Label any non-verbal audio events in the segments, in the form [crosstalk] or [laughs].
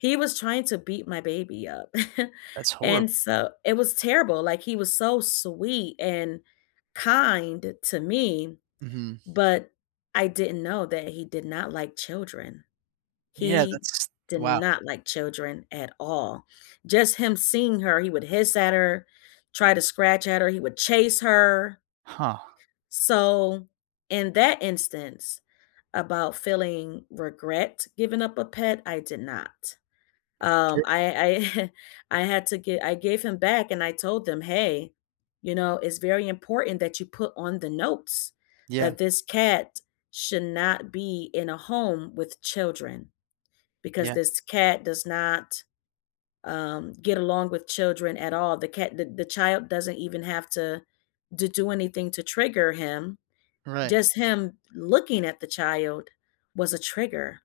He was trying to beat my baby up. [chuckles] That's horrib And so it was terrible, like, he was so sweet and kind to me, Mhm. but I didn't know that he did not like children. Yeah, He that's did wow. not like children at all. Just him seeing her, he would hiss at her, try to scratch at her, he would chase her Huh. so, in that instance, about feeling regret giving up a pet, I did not. Um, Sure. I I [chuckles] I had to gi I gave him back and I told them, "Hey, you know, it's very important that you put on the notes Yeah. that this cat should not be in a home with children because Yeah. this cat does not, um, get along with children at all. The cat the the child doesn't even have to d do anything to trigger him. Right. Just him looking at the child was a trigger."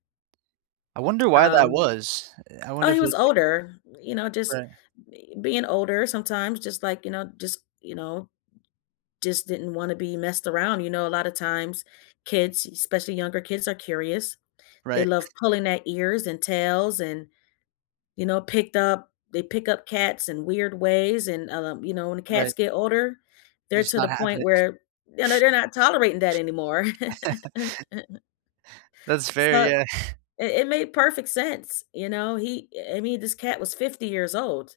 I wonder why that Um was. Eh, I oh, wonder if he was it's like older, you know; just right. be being older sometimes just, like you know, just you know, just didn't wanna be messed around, you know? A lotta times kids, especially younger kids, are curious. They Right. love pulling their ears and tails and, you know, picked up they pick up cats in weird ways, and, u um, you know, when the cats Right. get older, they're Just to the not having point it. where, you know, they're not tolerating that anymore. [chuckles] [laughs] That's fair, So, yeah. [chuckles] it it made perfect sense. You know, he eh, I mean, this cat was 50 years old.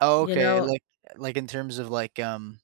Oh, You okay, know like eh, like, in terms of, like, um